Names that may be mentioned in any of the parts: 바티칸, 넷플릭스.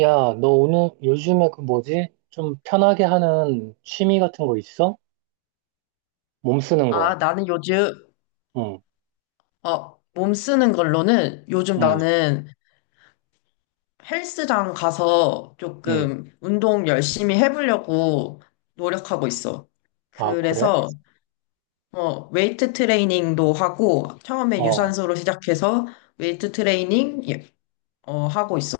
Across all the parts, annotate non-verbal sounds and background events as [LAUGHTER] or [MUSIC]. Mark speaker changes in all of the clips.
Speaker 1: 야, 너 오늘 요즘에 그 뭐지? 좀 편하게 하는 취미 같은 거 있어? 몸 쓰는
Speaker 2: 아,
Speaker 1: 거.
Speaker 2: 나는 요즘,
Speaker 1: 응,
Speaker 2: 몸 쓰는 걸로는 요즘
Speaker 1: 응,
Speaker 2: 나는 헬스장 가서
Speaker 1: 응.
Speaker 2: 조금 운동 열심히 해보려고 노력하고 있어.
Speaker 1: 아, 그래?
Speaker 2: 그래서, 웨이트 트레이닝도 하고, 처음에
Speaker 1: 어,
Speaker 2: 유산소로 시작해서 웨이트 트레이닝, 예, 하고 있어.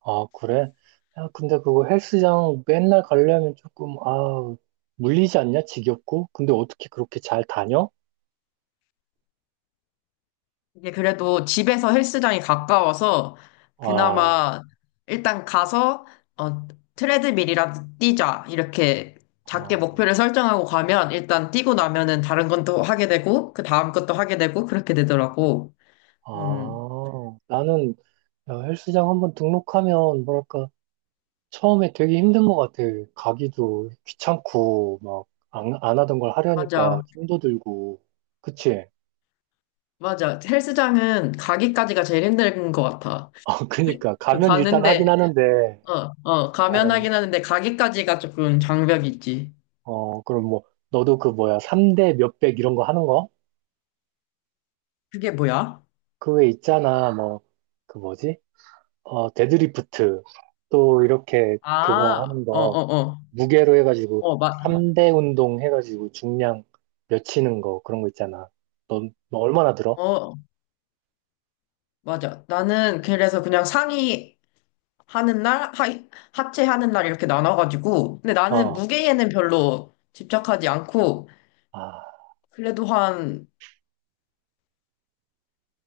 Speaker 1: 아, 그래? 야, 근데 그거 헬스장 맨날 가려면 조금, 물리지 않냐? 지겹고? 근데 어떻게 그렇게 잘 다녀?
Speaker 2: 이게 그래도 집에서 헬스장이 가까워서
Speaker 1: 와,
Speaker 2: 그나마 일단 가서 어, 트레드밀이라도 뛰자 이렇게 작게
Speaker 1: 아,
Speaker 2: 목표를 설정하고 가면 일단 뛰고 나면은 다른 건 또 하게 되고 그 다음 것도 하게 되고 그렇게 되더라고. 음,
Speaker 1: 아, 나는 야, 헬스장 한번 등록하면, 뭐랄까, 처음에 되게 힘든 것 같아. 가기도 귀찮고, 막, 안 하던 걸 하려니까
Speaker 2: 맞아.
Speaker 1: 힘도 들고. 그치?
Speaker 2: 맞아. 헬스장은 가기까지가 제일 힘든 것 같아.
Speaker 1: [LAUGHS] 그니까.
Speaker 2: 그
Speaker 1: 가면 일단 하긴
Speaker 2: 가는데
Speaker 1: 하는데,
Speaker 2: 가면
Speaker 1: 어,
Speaker 2: 하긴 하는데 가기까지가 조금 장벽이 있지.
Speaker 1: 그럼 뭐, 너도 그 뭐야, 3대 몇백 이런 거 하는 거?
Speaker 2: 그게 뭐야?
Speaker 1: 그 외에 있잖아, 뭐, 그 뭐지? 데드리프트. 또 이렇게 그거
Speaker 2: 아,
Speaker 1: 하는
Speaker 2: 어,
Speaker 1: 거,
Speaker 2: 어, 어.
Speaker 1: 무게로 해가지고,
Speaker 2: 어, 맞,
Speaker 1: 3대 운동 해가지고 중량 몇 치는 거, 그런 거 있잖아. 너 얼마나 들어?
Speaker 2: 어, 맞아. 나는 그래서 그냥 상의 하는 날, 하 하체 하는 날 이렇게 나눠가지고. 근데 나는
Speaker 1: 어,
Speaker 2: 무게에는 별로 집착하지 않고,
Speaker 1: 아.
Speaker 2: 그래도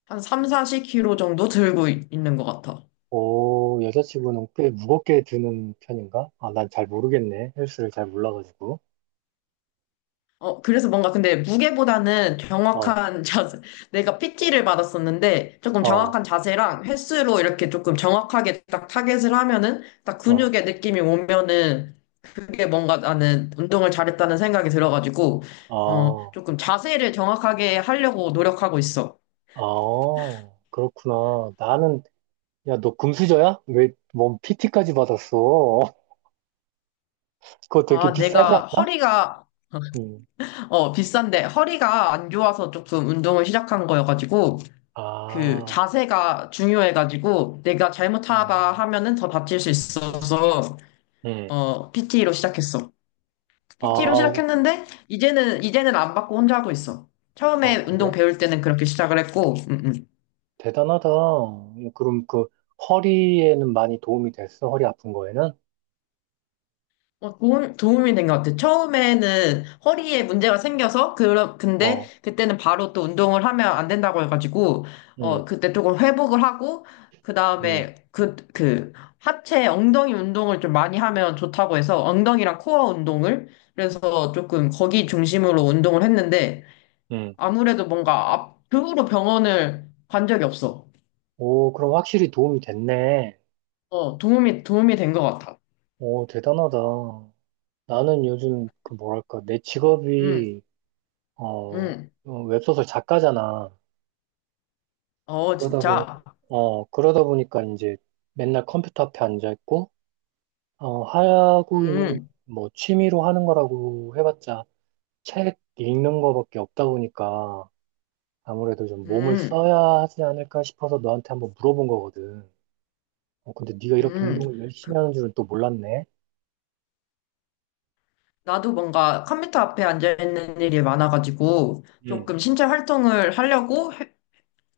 Speaker 2: 한 3, 40kg 정도 있는 것 같아.
Speaker 1: 오, 여자친구는 꽤 무겁게 드는 편인가? 아, 난 잘 모르겠네. 헬스를 잘 몰라가지고.
Speaker 2: 그래서 뭔가 근데 무게보다는
Speaker 1: 어,
Speaker 2: 정확한 [LAUGHS] 자세, 내가 PT를 받았었는데, 조금
Speaker 1: 어,
Speaker 2: 정확한 자세랑 횟수로 이렇게 조금 정확하게 딱 타겟을 하면은, 딱
Speaker 1: 어,
Speaker 2: 근육의 느낌이 오면은, 그게 뭔가 나는 운동을 잘했다는 생각이 들어가지고,
Speaker 1: 어,
Speaker 2: 조금 자세를 정확하게 하려고 노력하고 있어.
Speaker 1: 어, 그렇구나. 나는, 야, 너 금수저야? 왜, 뭔 PT까지 받았어? [LAUGHS] 그거 되게
Speaker 2: 아,
Speaker 1: 비싸지
Speaker 2: 내가
Speaker 1: 않나?
Speaker 2: 허리가,
Speaker 1: 음,
Speaker 2: [LAUGHS] 비싼데 허리가 안 좋아서 조금 운동을 시작한 거여가지고,
Speaker 1: 아,
Speaker 2: 그
Speaker 1: 어,
Speaker 2: 자세가 중요해가지고, 내가 잘못하다 하면은 더 다칠 수 있어서,
Speaker 1: 음,
Speaker 2: PT로 시작했어. PT로
Speaker 1: 아,
Speaker 2: 시작했는데, 이제는 안 받고 혼자 하고 있어.
Speaker 1: 아,
Speaker 2: 처음에 운동
Speaker 1: 그래?
Speaker 2: 배울 때는 그렇게 시작을 했고,
Speaker 1: 대단하다. 그럼 그, 허리에는 많이 도움이 됐어? 허리 아픈 거에는?
Speaker 2: 도움이 된 것 같아요. 처음에는 허리에 문제가 생겨서, 그런, 근데
Speaker 1: 어,
Speaker 2: 그때는 바로 또 운동을 하면 안 된다고 해가지고,
Speaker 1: 응
Speaker 2: 그때 조금 회복을 하고, 그
Speaker 1: 응
Speaker 2: 다음에 그, 하체 엉덩이 운동을 좀 많이 하면 좋다고 해서, 엉덩이랑 코어 운동을, 그래서 조금 거기 중심으로 운동을 했는데,
Speaker 1: 응
Speaker 2: 아무래도 뭔가 그 후로 병원을 간 적이 없어.
Speaker 1: 오, 그럼 확실히 도움이 됐네.
Speaker 2: 도움이 된 것 같아.
Speaker 1: 오, 대단하다. 나는 요즘 그 뭐랄까, 내
Speaker 2: 음,
Speaker 1: 직업이, 어,
Speaker 2: 음,
Speaker 1: 웹소설 작가잖아.
Speaker 2: 어,
Speaker 1: 그러다 보니까,
Speaker 2: 진짜.
Speaker 1: 그러다 보니까 이제 맨날 컴퓨터 앞에 앉아있고, 하고 있는
Speaker 2: 음,
Speaker 1: 뭐 취미로 하는 거라고 해봤자 책 읽는 거밖에 없다 보니까 아무래도 좀 몸을
Speaker 2: 음.
Speaker 1: 써야 하지 않을까 싶어서 너한테 한번 물어본 거거든. 어, 근데 네가 이렇게
Speaker 2: 음,
Speaker 1: 운동을 열심히
Speaker 2: 그,
Speaker 1: 하는 줄은 또 몰랐네.
Speaker 2: 나도 뭔가 컴퓨터 앞에 앉아있는 일이 많아가지고
Speaker 1: 응,
Speaker 2: 조금 신체 활동을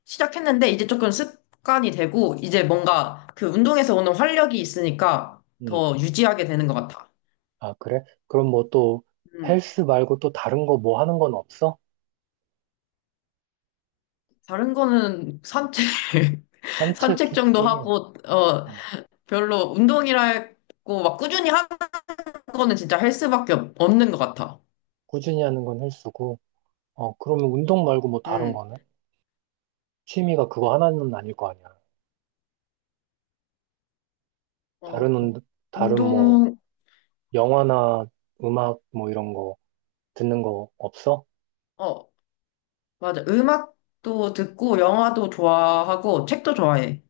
Speaker 2: 시작했는데 이제 조금 습관이 되고 이제 뭔가 그 운동에서 오는 활력이 있으니까
Speaker 1: 응.
Speaker 2: 더 유지하게 되는 것 같아.
Speaker 1: 아, 그래? 그럼 뭐 또
Speaker 2: 음,
Speaker 1: 헬스 말고 또 다른 거 뭐 하는 건 없어?
Speaker 2: 다른 거는 산책, [LAUGHS]
Speaker 1: 산책
Speaker 2: 산책 정도
Speaker 1: 좋지.
Speaker 2: 하고,
Speaker 1: 어,
Speaker 2: 별로 운동이라고 막 꾸준히 하는 거는 진짜 헬스밖에 없는 것 같아.
Speaker 1: 꾸준히 하는 건 헬스고. 어, 그러면 운동 말고 뭐 다른
Speaker 2: 음,
Speaker 1: 거는? 취미가 그거 하나는 아닐 거 아니야.
Speaker 2: 어,
Speaker 1: 다른 운 다른 뭐
Speaker 2: 운동,
Speaker 1: 영화나 음악 뭐 이런 거 듣는 거 없어?
Speaker 2: 어, 맞아. 음악도 듣고, 영화도 좋아하고, 책도 좋아해.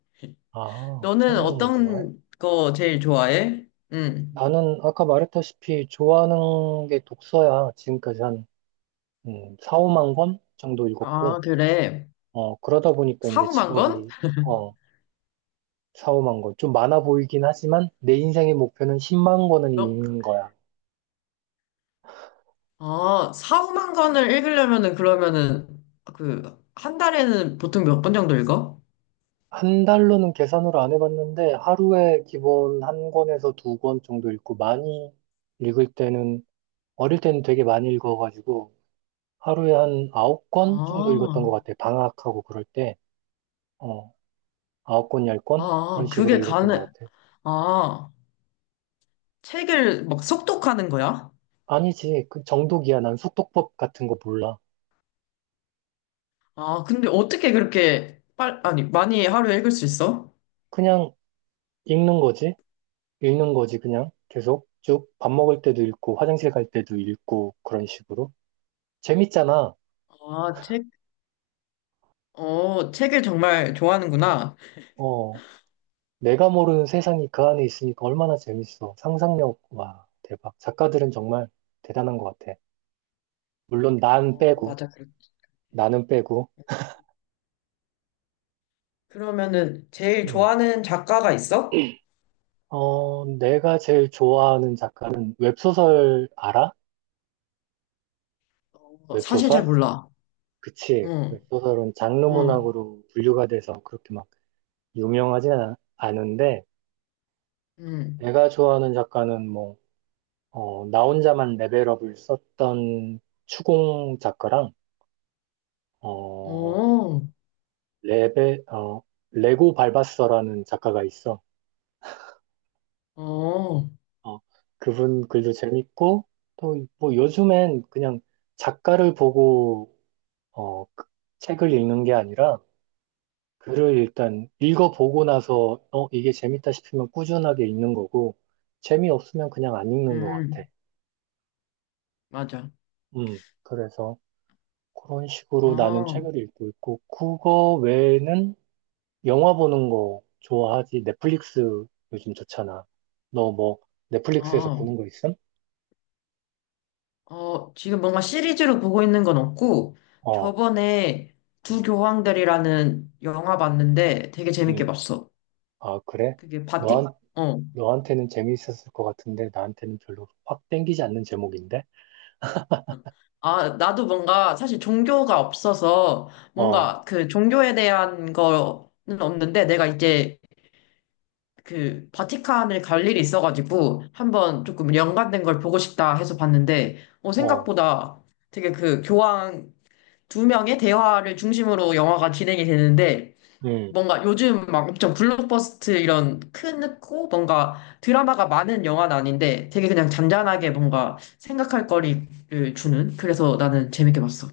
Speaker 1: 아,
Speaker 2: 너는
Speaker 1: 청량이 좋아해?
Speaker 2: 어떤 거 제일 좋아해? 응.
Speaker 1: 나는 아까 말했다시피 좋아하는 게 독서야. 지금까지 한 4, 5만 권 정도 읽었고.
Speaker 2: 아, 그래.
Speaker 1: 어, 그러다 보니까 이제
Speaker 2: 사후만 건?
Speaker 1: 직업이 어, 4, 5만 권. 좀 많아 보이긴 하지만 내 인생의 목표는 10만 권은
Speaker 2: 너,
Speaker 1: 읽는 거야.
Speaker 2: 아, 사후만 건을 읽으려면은, 그러면은, 그, 한 달에는 보통 몇 권 정도 읽어?
Speaker 1: 한 달로는 계산으로 안 해봤는데 하루에 기본 한 권에서 두 권 정도 읽고 많이 읽을 때는 어릴 때는 되게 많이 읽어가지고 하루에 한 9권 정도 읽었던 것
Speaker 2: 아,
Speaker 1: 같아. 방학하고 그럴 때. 어, 9권, 10권? 그런
Speaker 2: 아,
Speaker 1: 식으로 읽었던 것 같아.
Speaker 2: 아, 책을 막 속독하는 거야?
Speaker 1: 아니지. 그 정독이야. 난 속독법 같은 거 몰라.
Speaker 2: 아, 근데 어떻게 아니, 많이 하루에 읽을 수 있어?
Speaker 1: 그냥 읽는 거지. 읽는 거지, 그냥. 계속 쭉 밥 먹을 때도 읽고, 화장실 갈 때도 읽고, 그런 식으로. 재밌잖아.
Speaker 2: 아, 책을 정말 좋아하는구나.
Speaker 1: 어, 내가 모르는 세상이 그 안에 있으니까 얼마나 재밌어. 상상력, 와, 대박. 작가들은 정말 대단한 것 같아. 물론 난
Speaker 2: 어,
Speaker 1: 빼고,
Speaker 2: 맞아, 그렇
Speaker 1: 나는 빼고.
Speaker 2: 그러면은 제일
Speaker 1: 음.
Speaker 2: 좋아하는 작가가 있어?
Speaker 1: 어, 내가 제일 좋아하는 작가는 웹소설 알아?
Speaker 2: 어, 사실
Speaker 1: 웹소설?
Speaker 2: 잘 몰라.
Speaker 1: 그치.
Speaker 2: 응,
Speaker 1: 웹소설은 장르
Speaker 2: 응,
Speaker 1: 문학으로 분류가 돼서 그렇게 막 유명하진 않은데,
Speaker 2: 응.
Speaker 1: 내가 좋아하는 작가는 뭐, 나 혼자만 레벨업을 썼던 추공 작가랑, 어,
Speaker 2: 오,
Speaker 1: 레벨, 어, 레고 발바서라는 작가가 있어.
Speaker 2: 오,
Speaker 1: 어, 그분 글도 재밌고, 또, 뭐, 요즘엔 그냥 작가를 보고, 그 책을 읽는 게 아니라, 글을 일단 읽어보고 나서, 이게 재밌다 싶으면 꾸준하게 읽는 거고, 재미없으면 그냥 안 읽는 것 같아.
Speaker 2: 음, 맞아.
Speaker 1: 그래서 그런 식으로 나는
Speaker 2: 어,
Speaker 1: 책을 읽고 있고, 국어 외에는 영화 보는 거 좋아하지? 넷플릭스 요즘 좋잖아. 너 뭐 넷플릭스에서
Speaker 2: 어,
Speaker 1: 보는 거 있음?
Speaker 2: 지금 뭔가 시리즈로 보고 있는 건 없고,
Speaker 1: 어,
Speaker 2: 저번에 두
Speaker 1: 음,
Speaker 2: 교황들이라는 영화 봤는데 되게 재밌게
Speaker 1: 음.
Speaker 2: 봤어.
Speaker 1: 아, 그래?
Speaker 2: 그게 바티,
Speaker 1: 너한,
Speaker 2: 어.
Speaker 1: 너한테는 재미있었을 것 같은데 나한테는 별로 확 땡기지 않는 제목인데?
Speaker 2: 아, 나도 뭔가 사실 종교가 없어서
Speaker 1: 어,
Speaker 2: 뭔가 그 종교에 대한 거는 없는데 내가 이제 그 바티칸을 갈 일이 있어가지고 한번 조금 연관된 걸 보고 싶다 해서 봤는데
Speaker 1: 어,
Speaker 2: 생각보다 되게 그 교황 두 명의 대화를 중심으로 영화가 진행이 되는데
Speaker 1: 음.
Speaker 2: 뭔가 요즘 막 엄청 블록버스트 이런 크고 뭔가 드라마가 많은 영화는 아닌데 되게 그냥 잔잔하게 뭔가 생각할 거리를 주는 그래서 나는 재밌게 봤어.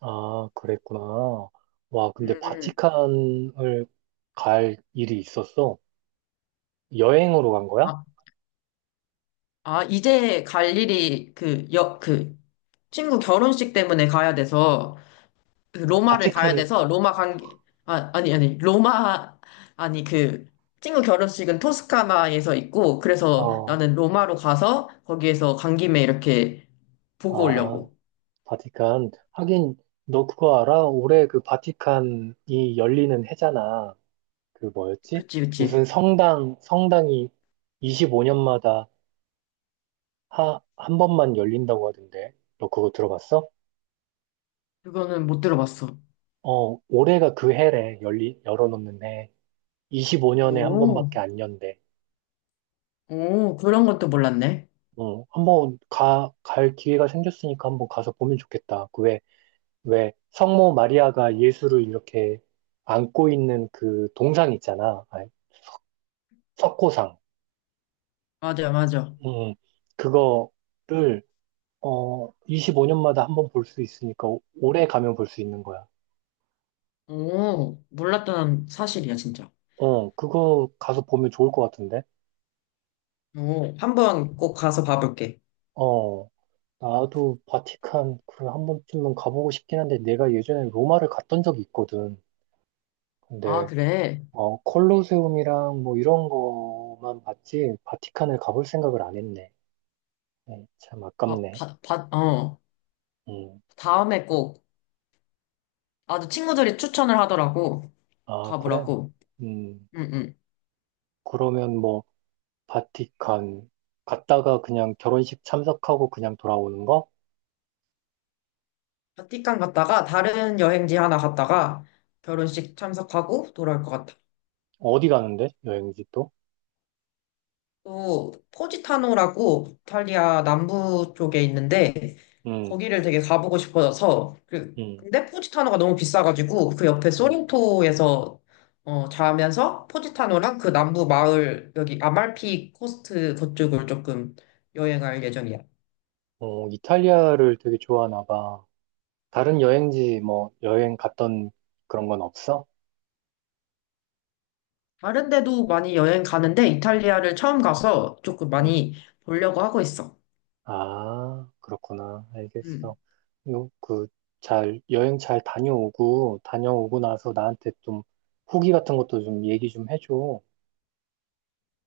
Speaker 1: 아, 그랬구나. 와, 근데
Speaker 2: 음,
Speaker 1: 바티칸을 갈 일이 있었어? 여행으로 간 거야?
Speaker 2: 아, 아, 이제 갈 일이 그 친구 결혼식 때문에 가야 돼서 로마를 가야
Speaker 1: 바티칸에,
Speaker 2: 돼서 로마 관계 아, 아니 아니 로마 아니 그 친구 결혼식은 토스카나에서 있고 그래서
Speaker 1: 어,
Speaker 2: 나는 로마로 가서 거기에서 간 김에 이렇게 보고
Speaker 1: 아.
Speaker 2: 오려고.
Speaker 1: 바티칸. 하긴, 너 그거 알아? 올해 그 바티칸이 열리는 해잖아. 그 뭐였지?
Speaker 2: 그치
Speaker 1: 무슨
Speaker 2: 그치.
Speaker 1: 성당이 25년마다 한 번만 열린다고 하던데. 너 그거 들어봤어?
Speaker 2: 그거는 못 들어봤어.
Speaker 1: 어, 올해가 그 해래. 열어놓는 해. 25년에 한
Speaker 2: 오,
Speaker 1: 번밖에 안 연대.
Speaker 2: 오 그런 것도 몰랐네.
Speaker 1: 어, 한번 갈 기회가 생겼으니까 한 번 가서 보면 좋겠다. 그 왜, 성모 마리아가 예수를 이렇게 안고 있는 그 동상 있잖아. 아니, 석고상.
Speaker 2: 맞아 맞아.
Speaker 1: 음, 그거를, 25년마다 한 번 볼 수 있으니까 올해 가면 볼 수 있는 거야.
Speaker 2: 오 몰랐던 사실이야 진짜.
Speaker 1: 어, 그거 가서 보면 좋을 것 같은데?
Speaker 2: 오 한번 꼭 가서 봐볼게.
Speaker 1: 어, 나도 바티칸, 그래, 한 번쯤은 가보고 싶긴 한데, 내가 예전에 로마를 갔던 적이 있거든.
Speaker 2: 아
Speaker 1: 근데,
Speaker 2: 그래.
Speaker 1: 콜로세움이랑 뭐 이런 거만 봤지, 바티칸을 가볼 생각을 안 했네. 네, 참
Speaker 2: 아,
Speaker 1: 아깝네.
Speaker 2: 바, 바, 어
Speaker 1: 음,
Speaker 2: 다음에 꼭. 나도 친구들이 추천을 하더라고.
Speaker 1: 아, 그래.
Speaker 2: 가보라고.
Speaker 1: 음,
Speaker 2: 응응.
Speaker 1: 그러면 뭐, 바티칸. 갔다가 그냥 결혼식 참석하고 그냥 돌아오는 거?
Speaker 2: 바티칸 갔다가 다른 여행지 하나 갔다가 결혼식 참석하고 돌아올 것 같아.
Speaker 1: 어디 가는데? 여행지 또?
Speaker 2: 또 포지타노라고 이탈리아 남부 쪽에 있는데
Speaker 1: 음,
Speaker 2: 거기를 되게 가보고 싶어서 그
Speaker 1: 음,
Speaker 2: 근데 포지타노가 너무 비싸가지고 그 옆에
Speaker 1: 음.
Speaker 2: 소린토에서 자면서 포지타노랑 그 남부 마을 여기 아말피 코스트 그쪽을 조금 여행할 예정이야.
Speaker 1: 어, 이탈리아를 되게 좋아하나 봐. 다른 여행지 뭐 여행 갔던 그런 건 없어?
Speaker 2: 다른 데도 많이 여행 가는데 이탈리아를 처음 가서 조금
Speaker 1: 음.
Speaker 2: 많이 보려고 하고 있어.
Speaker 1: 아, 그렇구나. 알겠어.
Speaker 2: 음.
Speaker 1: 요, 그, 잘, 여행 잘 다녀오고, 다녀오고 나서 나한테 좀 후기 같은 것도 좀 얘기 좀 해줘.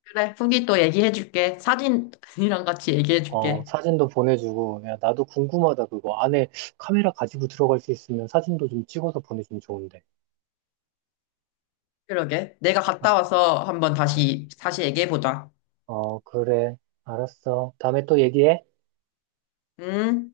Speaker 2: 그래, 후기 또 얘기해줄게. 사진이랑 같이
Speaker 1: 어,
Speaker 2: 얘기해줄게.
Speaker 1: 사진도 보내주고, 야, 나도 궁금하다, 그거. 안에 카메라 가지고 들어갈 수 있으면 사진도 좀 찍어서 보내주면 좋은데.
Speaker 2: 그러게. 내가
Speaker 1: 어,
Speaker 2: 갔다 와서 한번
Speaker 1: 어,
Speaker 2: 다시 얘기해보자.
Speaker 1: 어, 그래. 알았어. 다음에 또 얘기해.
Speaker 2: 응?